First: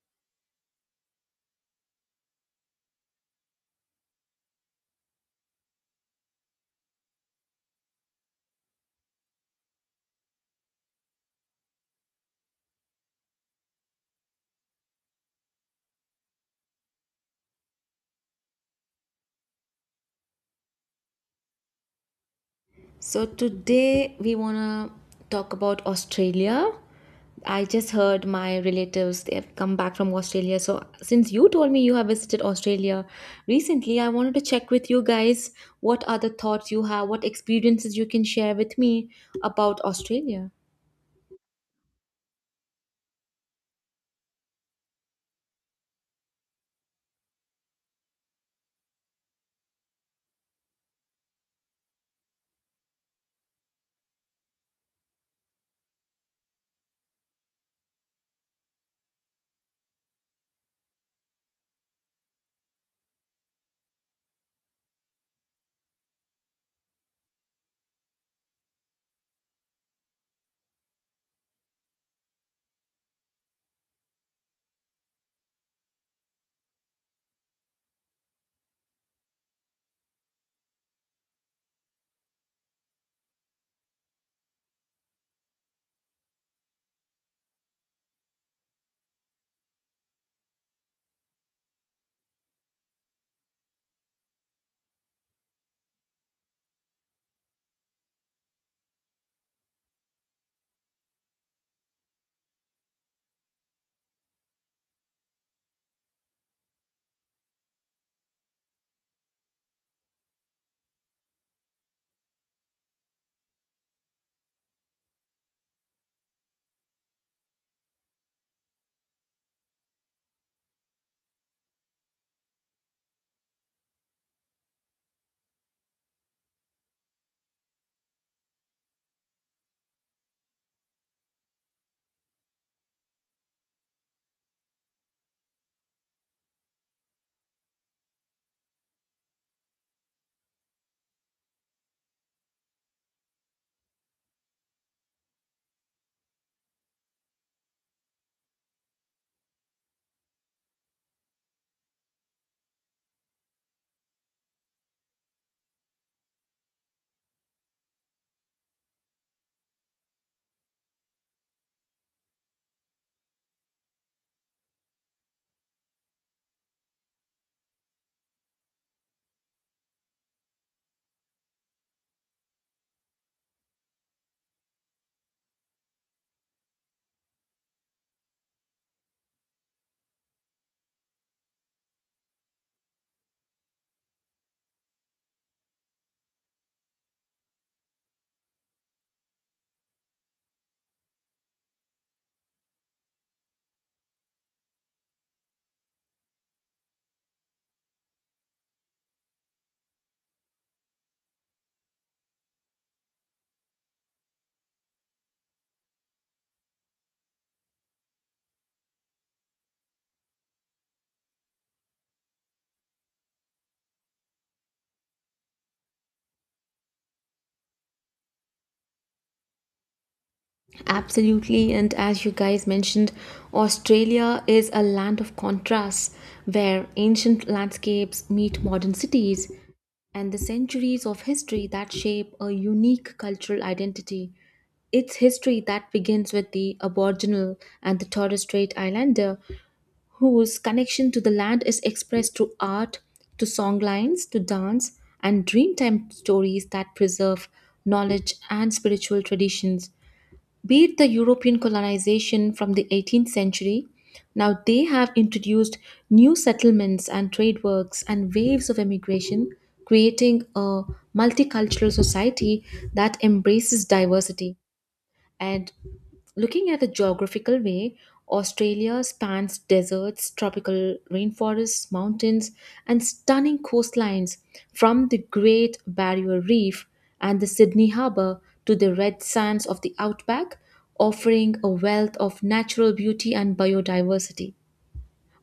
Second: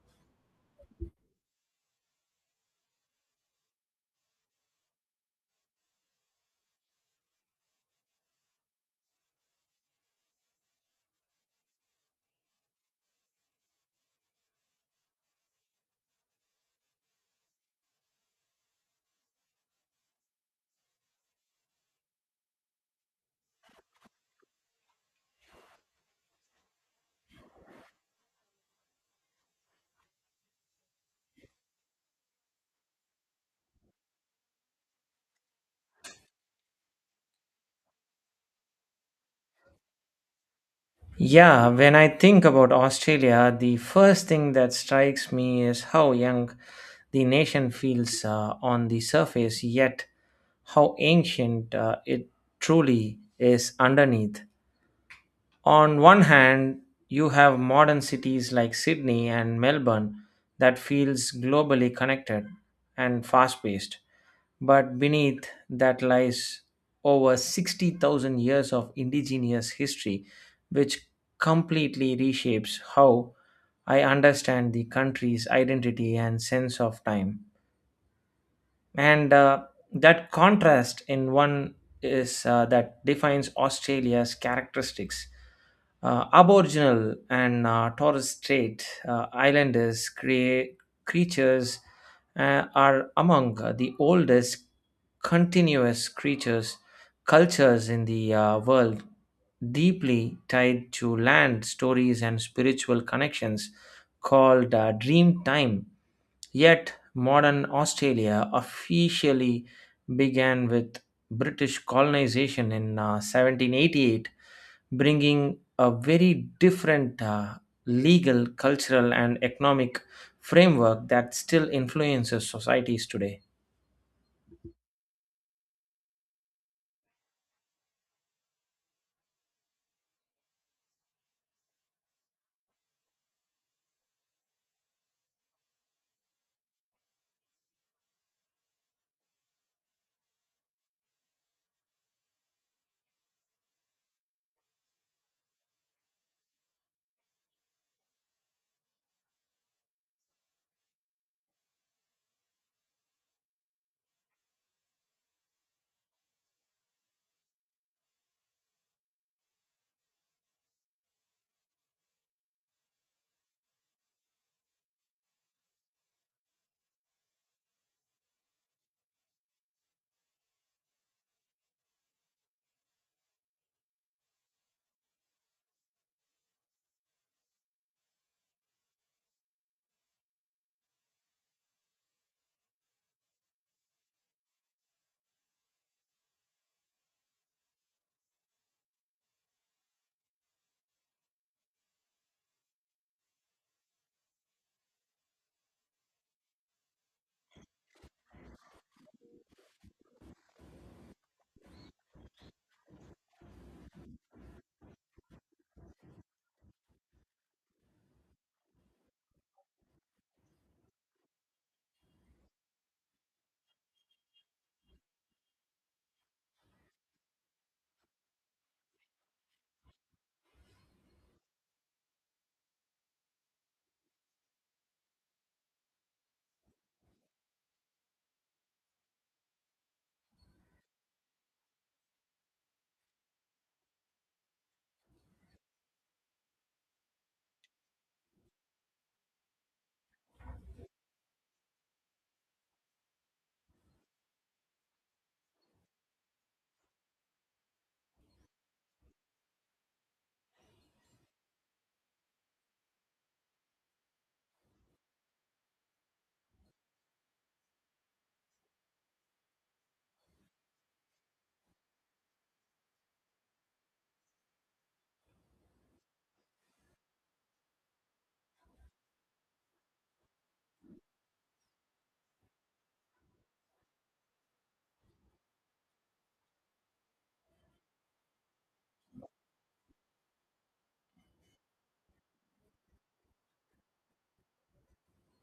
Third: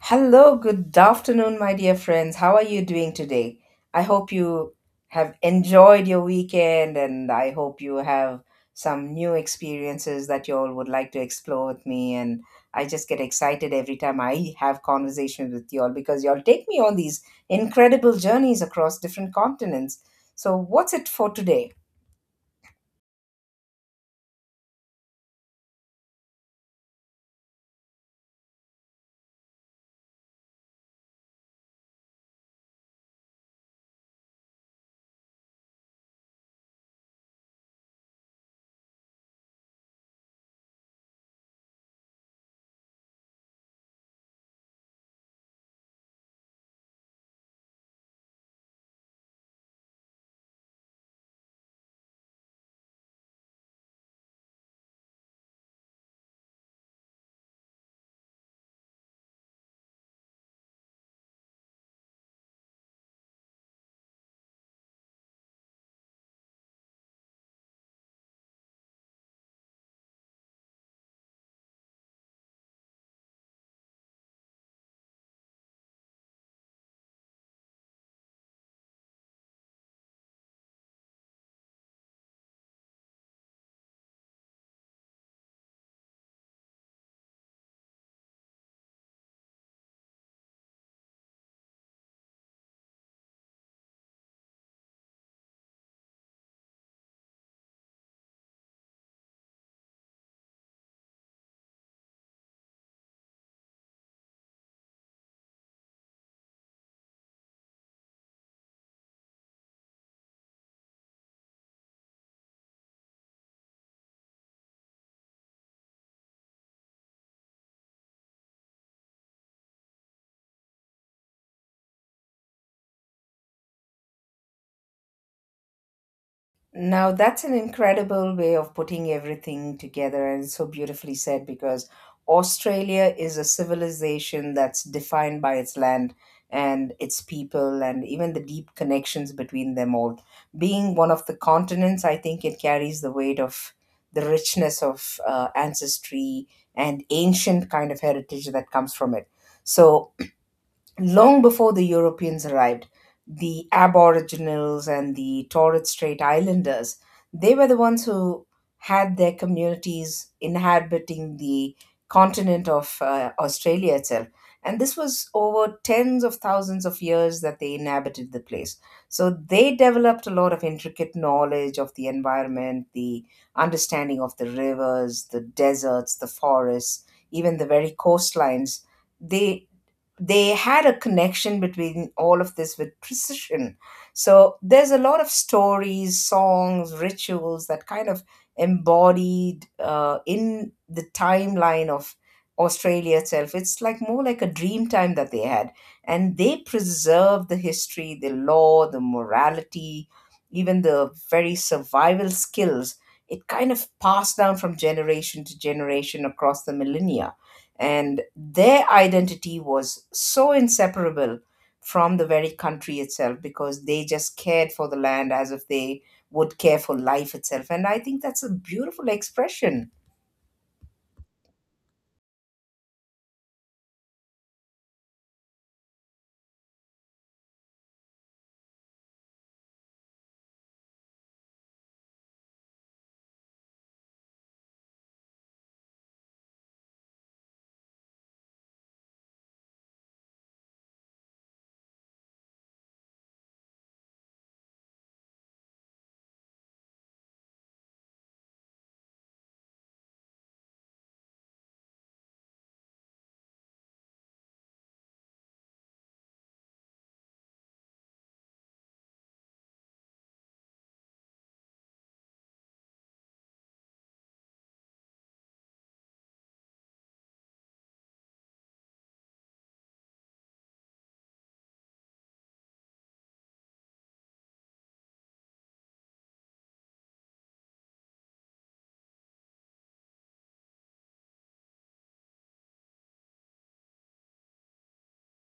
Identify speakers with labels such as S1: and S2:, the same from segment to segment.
S1: Hello, good afternoon, my dear friends. How are you doing today? I hope you have enjoyed your weekend and I hope you have some new experiences that you all would like to explore with me. And I just get excited every time I have conversations with you all because you all take me on these incredible journeys across different continents. So, what's it for today?
S2: So today we want to talk about Australia. I just heard my relatives they have come back from Australia. So since you told me you have visited Australia recently, I wanted to check with you guys what are the thoughts you have, what experiences you can share with me about Australia.
S3: Yeah, when I think about Australia, the first thing that strikes me is how young the nation feels on the surface, yet how ancient it truly is underneath. On one hand, you have modern cities like Sydney and Melbourne that feels globally connected and fast-paced. But beneath that lies over 60,000 years of indigenous history, which completely reshapes how I understand the country's identity and sense of time. And that contrast in one is that defines Australia's characteristics. Aboriginal and Torres Strait Islanders creatures are among the oldest continuous creatures cultures in the world, deeply tied to land stories and spiritual connections called dream time. Yet, modern Australia officially began with British colonization in 1788, bringing a very different legal, cultural, and economic framework that still influences societies today.
S1: Now, that's an incredible way of putting everything together and so beautifully said, because Australia is a civilization that's defined by its land and its people and even the deep connections between them all. Being one of the continents, I think it carries the weight of the richness of ancestry and ancient kind of heritage that comes from it. So, long before the Europeans arrived, the Aboriginals and the Torres Strait Islanders, they were the ones who had their communities inhabiting the continent of Australia itself. And this was over tens of thousands of years that they inhabited the place. So they developed a lot of intricate knowledge of the environment, the understanding of the rivers, the deserts, the forests, even the very coastlines, they they had a connection between all of this with precision. So there's a lot of stories, songs, rituals that kind of embodied in the timeline of Australia itself. It's like more like a dream time that they had. And they preserved the history, the law, the morality, even the very survival skills. It kind of passed down from generation to generation across the millennia, and their identity was so inseparable from the very country itself, because they just cared for the land as if they would care for life itself, and I think that's a beautiful expression.
S2: Absolutely, and as you guys mentioned, Australia is a land of contrasts where ancient landscapes meet modern cities. And the centuries of history that shape a unique cultural identity. It's history that begins with the Aboriginal and the Torres Strait Islander, whose connection to the land is expressed through art, to songlines, to dance, and dreamtime stories that preserve knowledge and spiritual traditions. Beat the European colonization from the 18th century, now they have introduced new settlements and trade works and waves of immigration, creating a multicultural society that embraces diversity. And looking at the geographical way, Australia spans deserts, tropical rainforests, mountains, and stunning coastlines from the Great Barrier Reef and the Sydney Harbour to the red sands of the outback, offering a wealth of natural beauty and biodiversity.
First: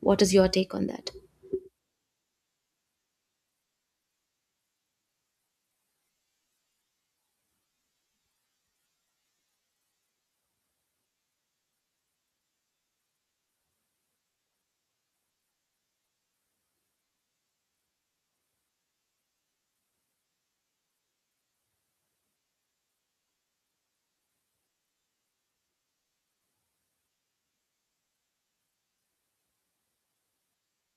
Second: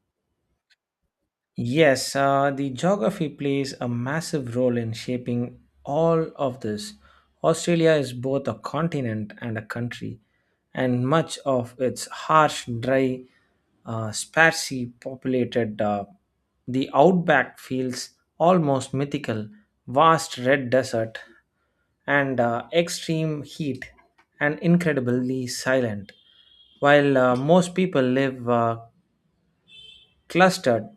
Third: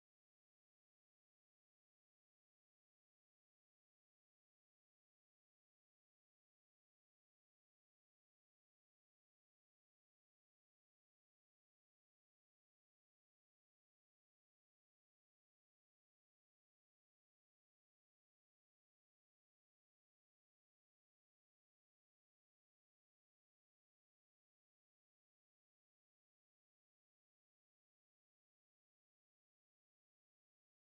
S2: What is your take on that?
S3: Yes, the geography plays a massive role in shaping all of this. Australia is both a continent and a country, and much of its harsh, dry, sparsely populated, the outback feels almost mythical. Vast red desert and extreme heat, and incredibly silent. While most people live clustered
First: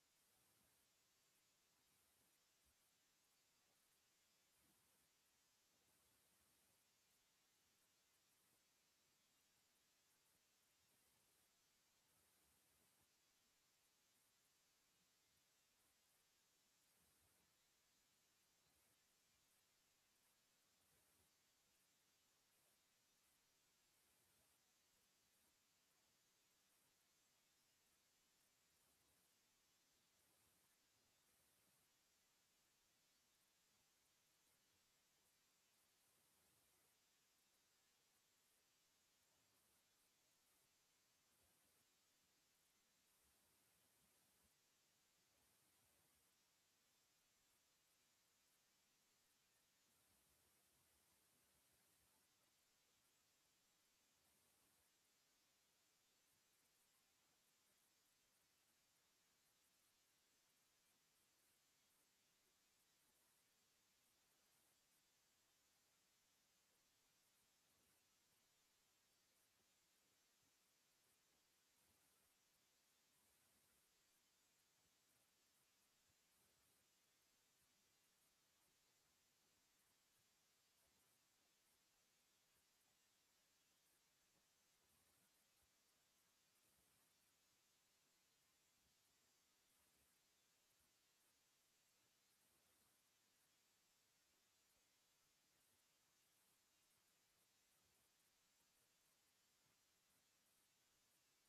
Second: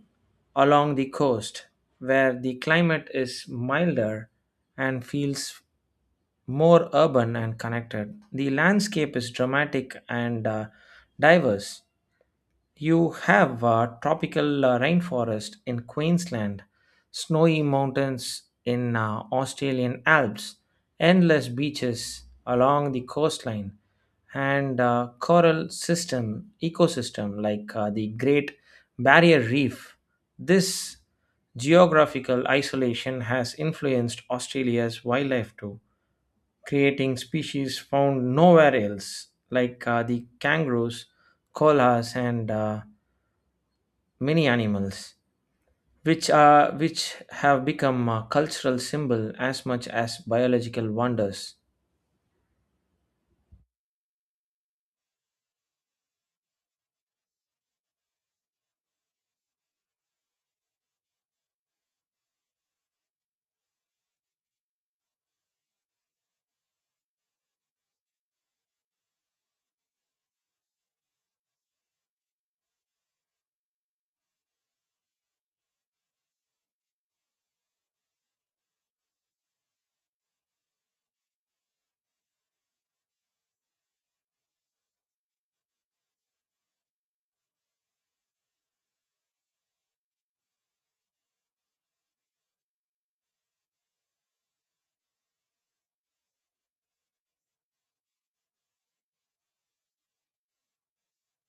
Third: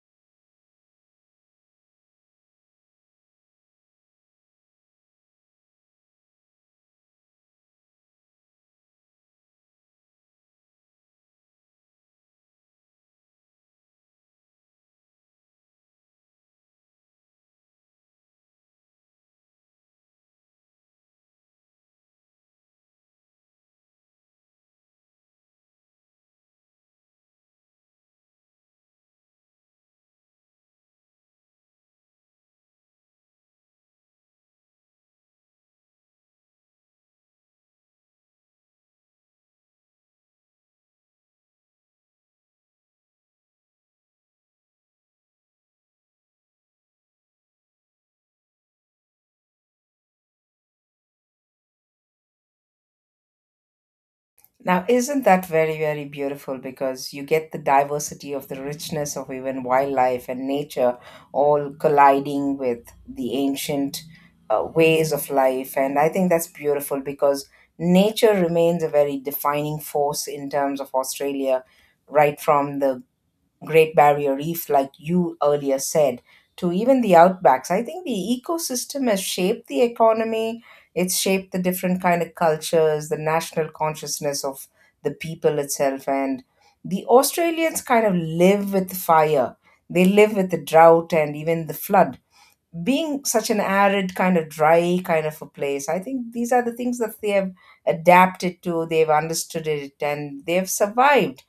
S3: along the coast, where the climate is milder and feels more urban and connected. The landscape is dramatic and diverse, you have a tropical rainforest in Queensland, snowy mountains in Australian Alps, endless beaches along the coastline, and coral system ecosystem like the Great Barrier Reef. This geographical isolation has influenced Australia's wildlife too, creating species found nowhere else, like the kangaroos, koalas, and many animals, which have become a cultural symbol as much as biological wonders.
S1: Now, isn't that very, very beautiful? Because you get the diversity of the richness of even wildlife and nature all colliding with the ancient ways of life. And I think that's beautiful because nature remains a very defining force in terms of Australia, right from the Great Barrier Reef, like you earlier said, to even the outbacks. I think the ecosystem has shaped the economy. It's shaped the different kind of cultures, the national consciousness of the people itself, and the Australians kind of live with fire. They live with the drought and even the flood. Being such an arid kind of dry kind of a place, I think these are the things that they have adapted to. They've understood it and they've survived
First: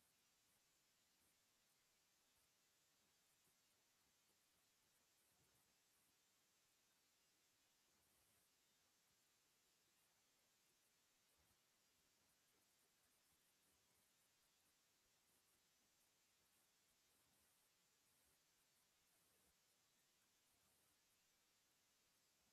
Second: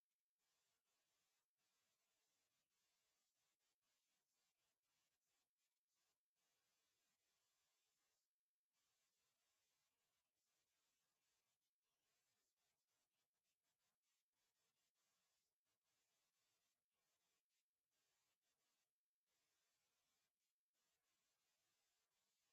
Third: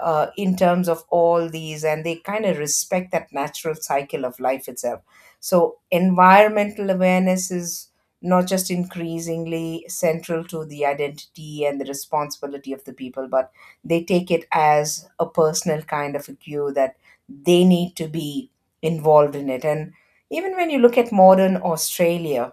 S1: in terms of all these, and they kind of respect that natural cycle of life itself. So environmental awareness is not just increasingly central to the identity and the responsibility of the people, but they take it as a personal kind of a cue that they need to be involved in it. And even when you look at modern Australia,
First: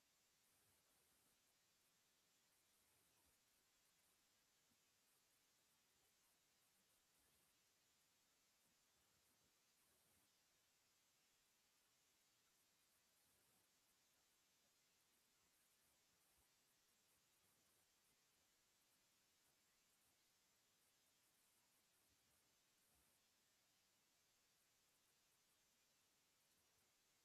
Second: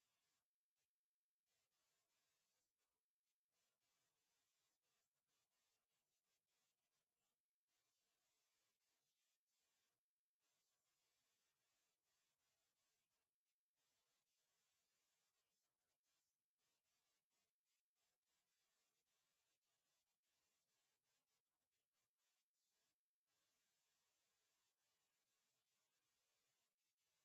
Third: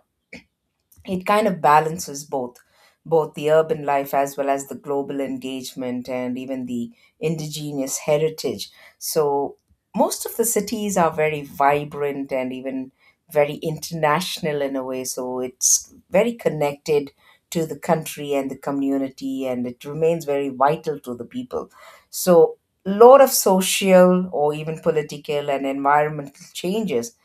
S1: it kind of balances both the urban life as well as the global engagement and even the indigenous heritage. So most of the cities are very vibrant and even very international in a way, so it's very connected to the country and the community, and it remains very vital to the people. So lot of social or even political and environmental changes,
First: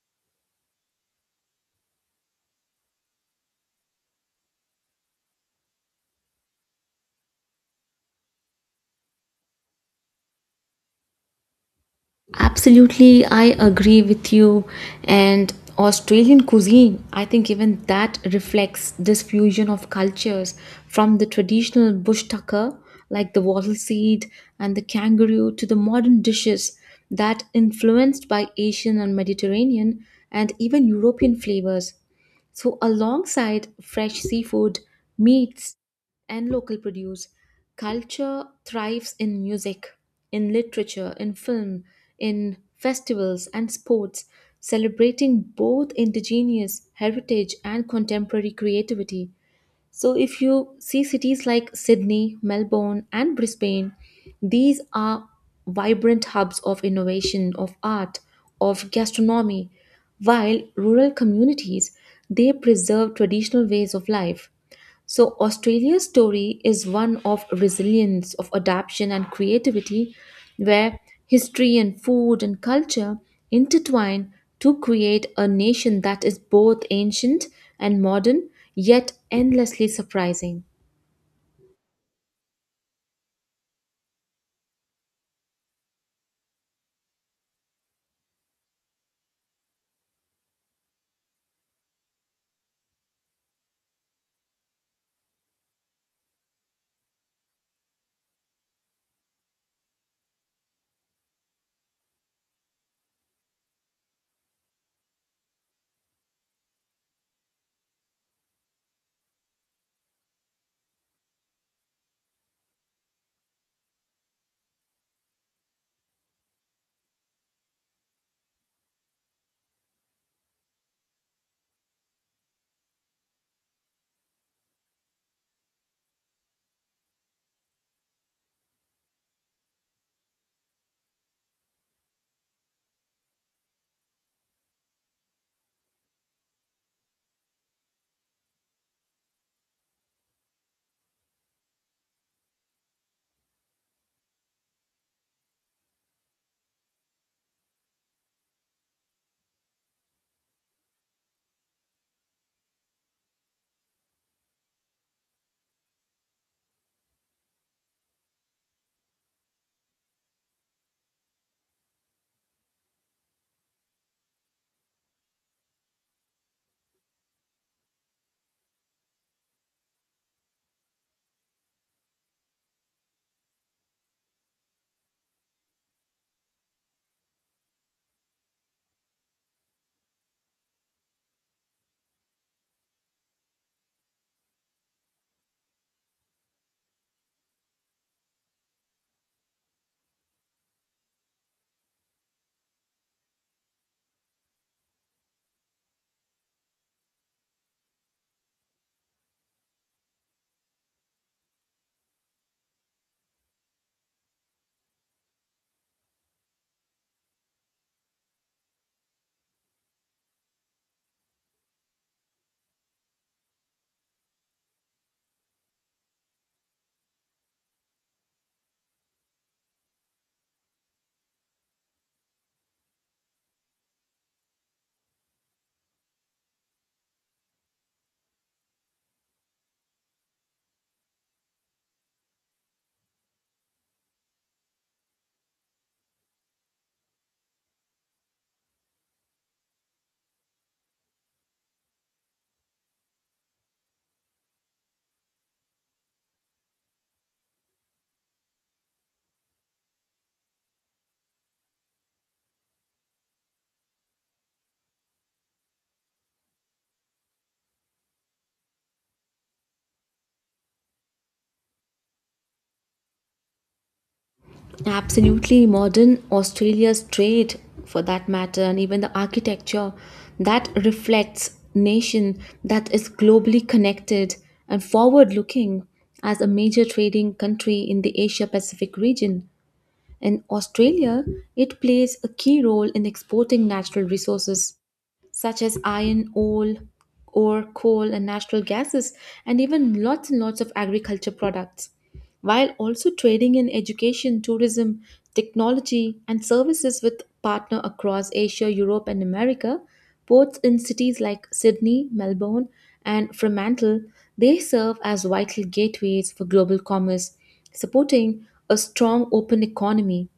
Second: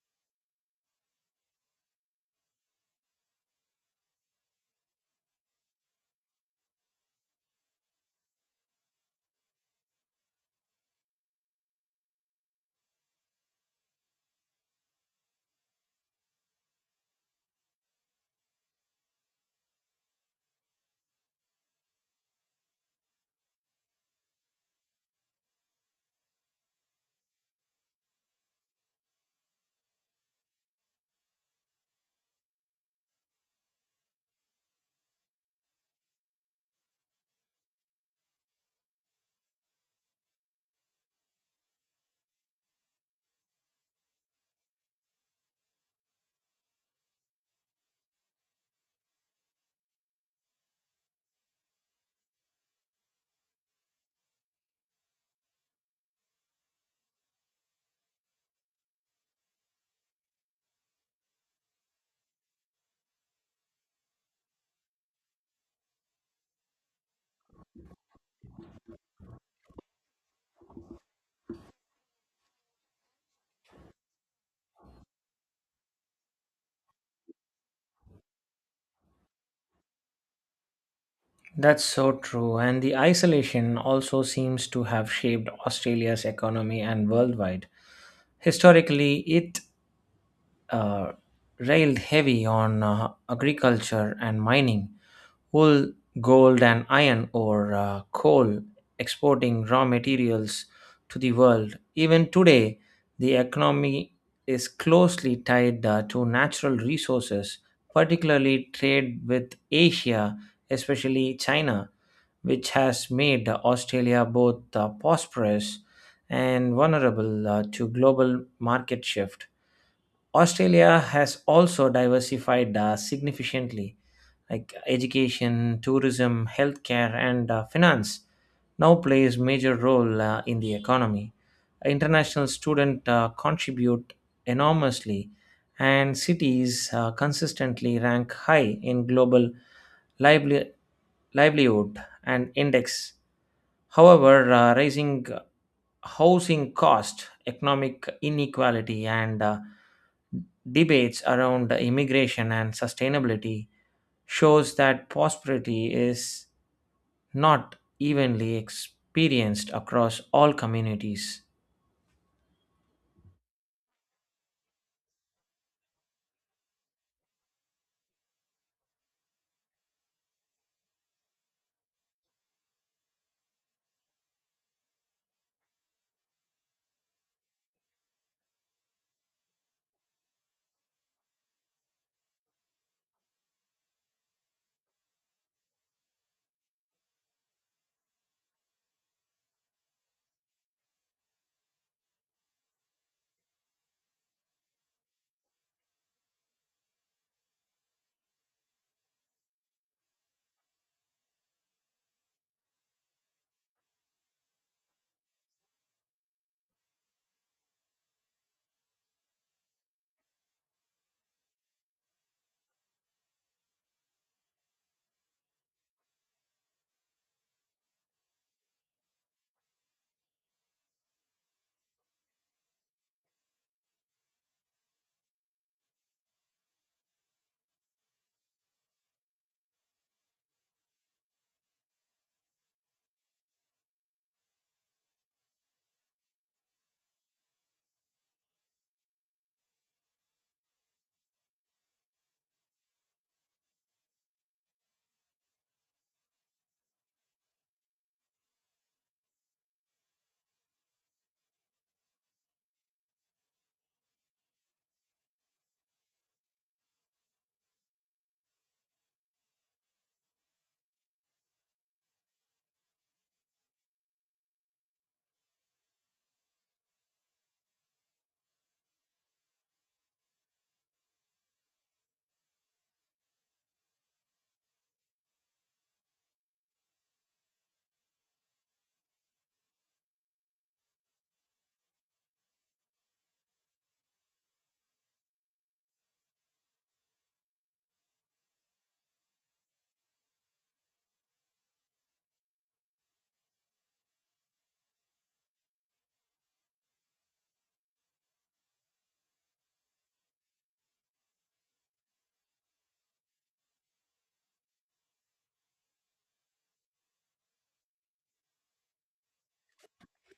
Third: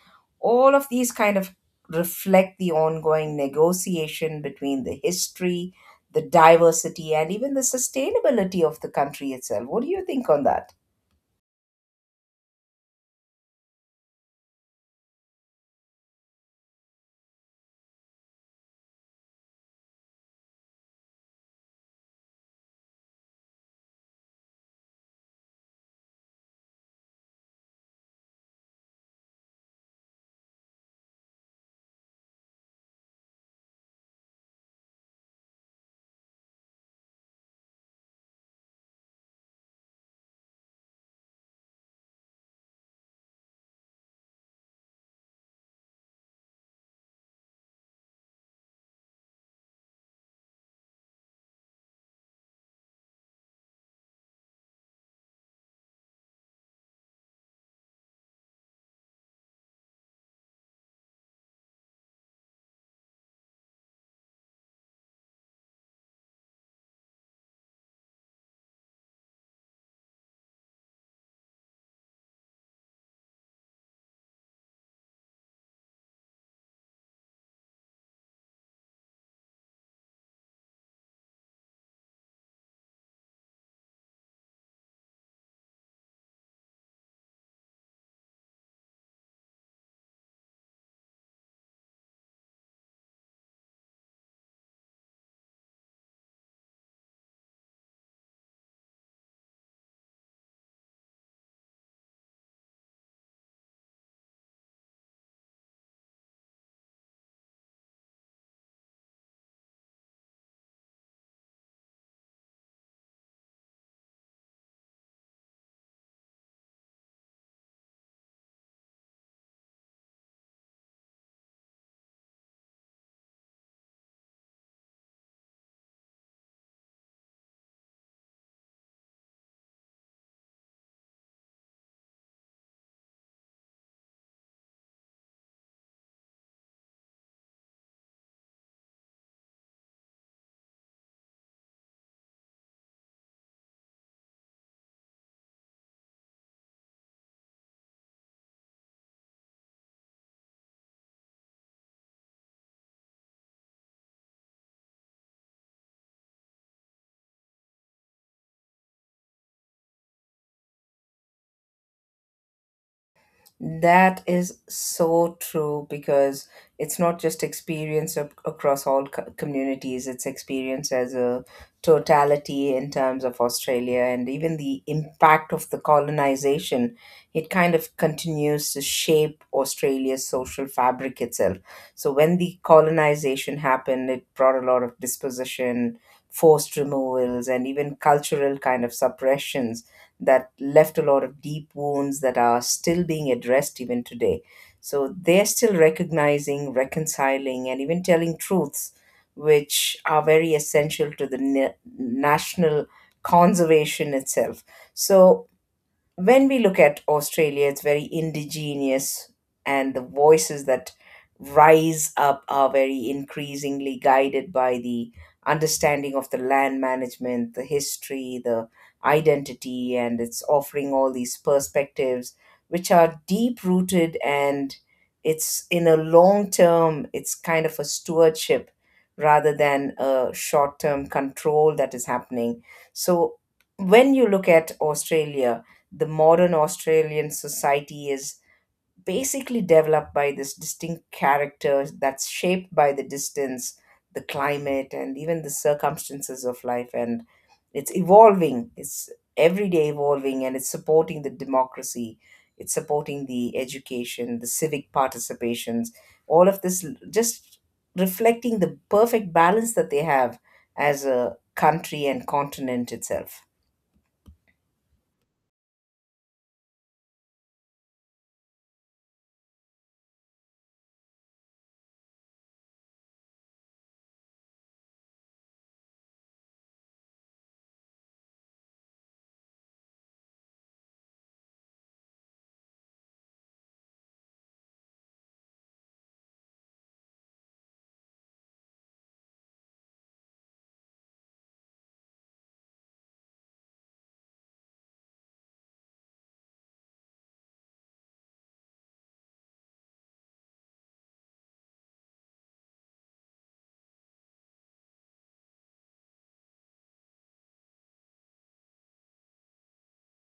S1: all of these kind of reflect the ongoing negotiation between the history, the diversity, and even the sustainability of the country itself. What do you think on that?
S2: Absolutely, I agree with you. And Australian cuisine, I think even that reflects this fusion of cultures from the traditional bush tucker, like the wattle seed and the kangaroo, to the modern dishes that influenced by Asian and Mediterranean and even European flavors. So, alongside fresh seafood, meats, and local produce. Culture thrives in music, in literature, in film, in festivals and sports, celebrating both indigenous heritage and contemporary creativity. So, if you see cities like Sydney, Melbourne, and Brisbane, these are vibrant hubs of innovation, of art, of gastronomy, while rural communities they preserve traditional ways of life. So, Australia's story is one of resilience, of adaptation and creativity, where history and food and culture intertwine to create a nation that is both ancient and modern, yet endlessly surprising.
S3: That's so true, and the isolation also seems to have shaped Australia's economy and worldwide. Historically, it uh, railed heavy on agriculture and mining, wool, gold, and iron ore, coal, exporting raw materials to the world. Even today, the economy is closely tied to natural resources, particularly trade with Asia, especially China, which has made Australia both prosperous and vulnerable to global market shift. Australia has also diversified significantly, like education, tourism, healthcare, and finance now plays major role in the economy. International students contribute enormously, and cities consistently rank high in global lively- livelihood and index. However, rising housing cost, economic inequality, and debates around immigration and sustainability shows that prosperity is not evenly experienced across all communities.
S1: That is so true, because it's not just experience across all communities, it's experience as a totality in terms of Australia and even the impact of the colonization. It kind of continues to shape Australia's social fabric itself. So, when the colonization happened, it brought a lot of disposition, forced removals, and even cultural kind of suppressions that left a lot of deep wounds that are still being addressed even today. So they're still recognizing, reconciling, and even telling truths which are very essential to the national conservation itself. So when we look at Australia, it's very indigenous, and the voices that rise up are very increasingly guided by the understanding of the land management, the history, the identity, and it's offering all these perspectives which are deep rooted. And it's in a long term, it's kind of a stewardship rather than a short term control that is happening. So, when you look at Australia, the modern Australian society is basically developed by this distinct character that's shaped by the distance, the climate, and even the circumstances of life. And it's evolving, it's everyday evolving, and it's supporting the democracy, it's supporting the education, the civic participations, all of this just reflecting the perfect balance that they have as a country and continent itself.
S2: Absolutely, modern Australia's trade, for that matter, and even the architecture that reflects nation that is globally connected and forward-looking as a major trading country in the Asia Pacific region. In Australia, it plays a key role in exporting natural resources such as iron ore, ore, coal, and natural gases, and even lots and lots of agriculture products, while also trading in education, tourism, technology, and services with partner across Asia, Europe, and America. Ports in cities like Sydney, Melbourne, and Fremantle, they serve as vital gateways for global commerce, supporting a strong open economy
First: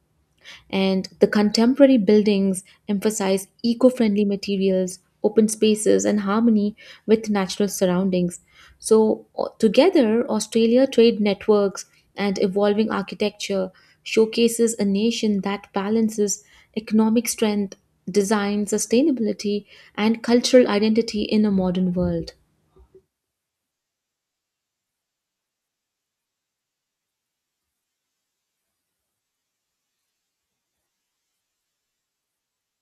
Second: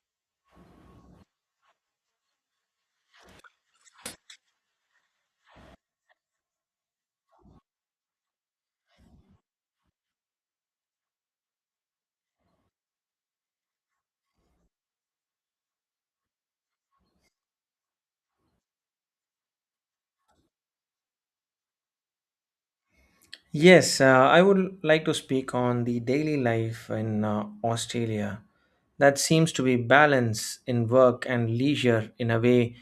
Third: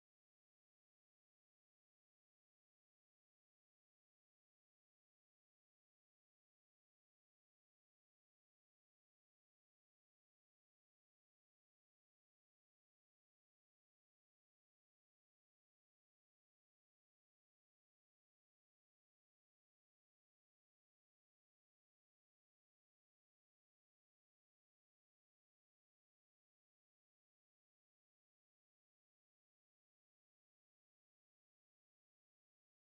S2: and the contemporary buildings emphasize eco friendly materials, open spaces, and harmony with natural surroundings. So, together, Australia trade networks and evolving architecture showcases a nation that balances economic strength, design, sustainability, and cultural identity in a modern world.
S3: Yes, I would like to speak on the daily life in Australia that seems to be balance in work and leisure in a way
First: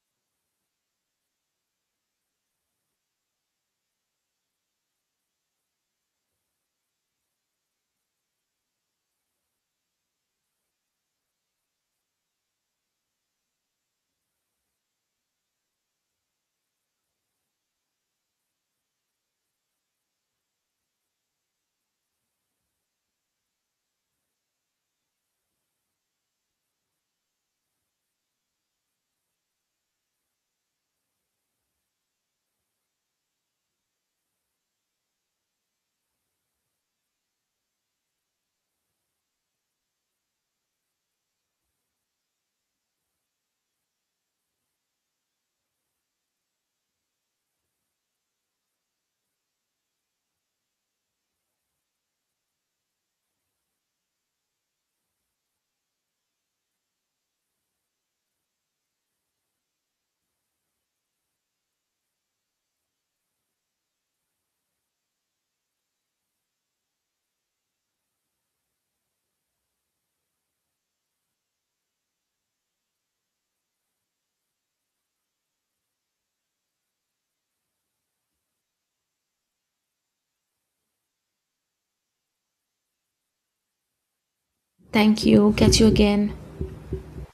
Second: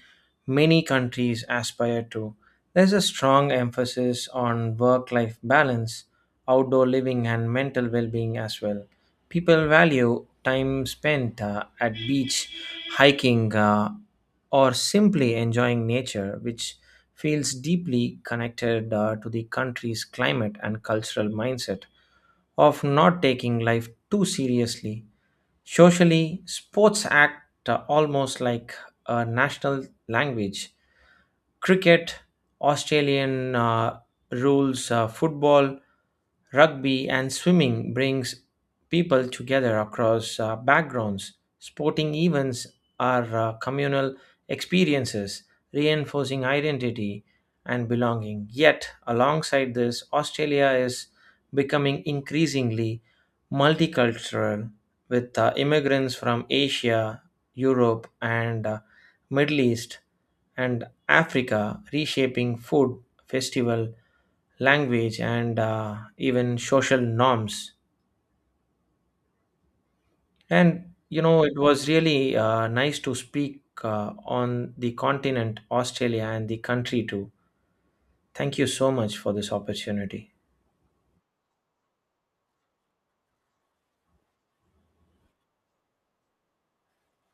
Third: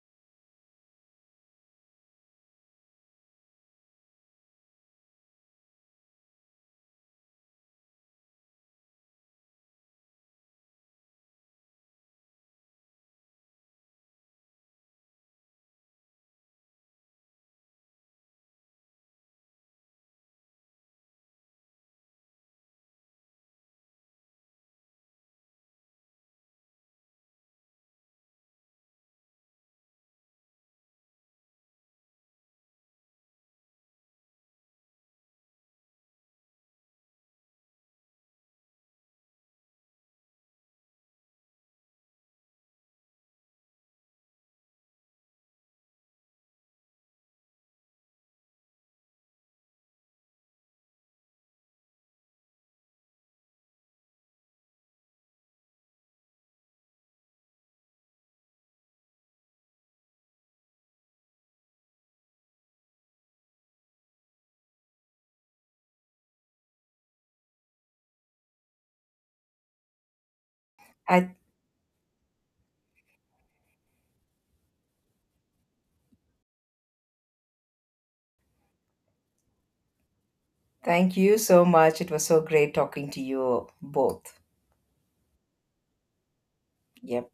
S3: many countries aspire to. There's a strong emphasis on work life balance, outdoor living, and mental well being as well. People value time spent at beach, hiking, or simply enjoying nature, which feels deeply connected to the country's climate and cultural mindset of not taking life too seriously. Socially, sports act almost like a national language. Cricket, Australian rules, football, Rugby and swimming brings people together across backgrounds. Sporting events are communal experiences, reinforcing identity and belonging. Yet, alongside this, Australia is becoming increasingly multicultural with immigrants from Asia, Europe, and Middle East and Africa reshaping food, festival, language and even social norms. And you
S1: I...
S3: know, it was really nice to speak on the continent, Australia, and the country too. Thank you so much for this opportunity.
S1: Thank you so much. It was so great talking to you both.
S2: Thank you. Catch you again.
S1: Yeah.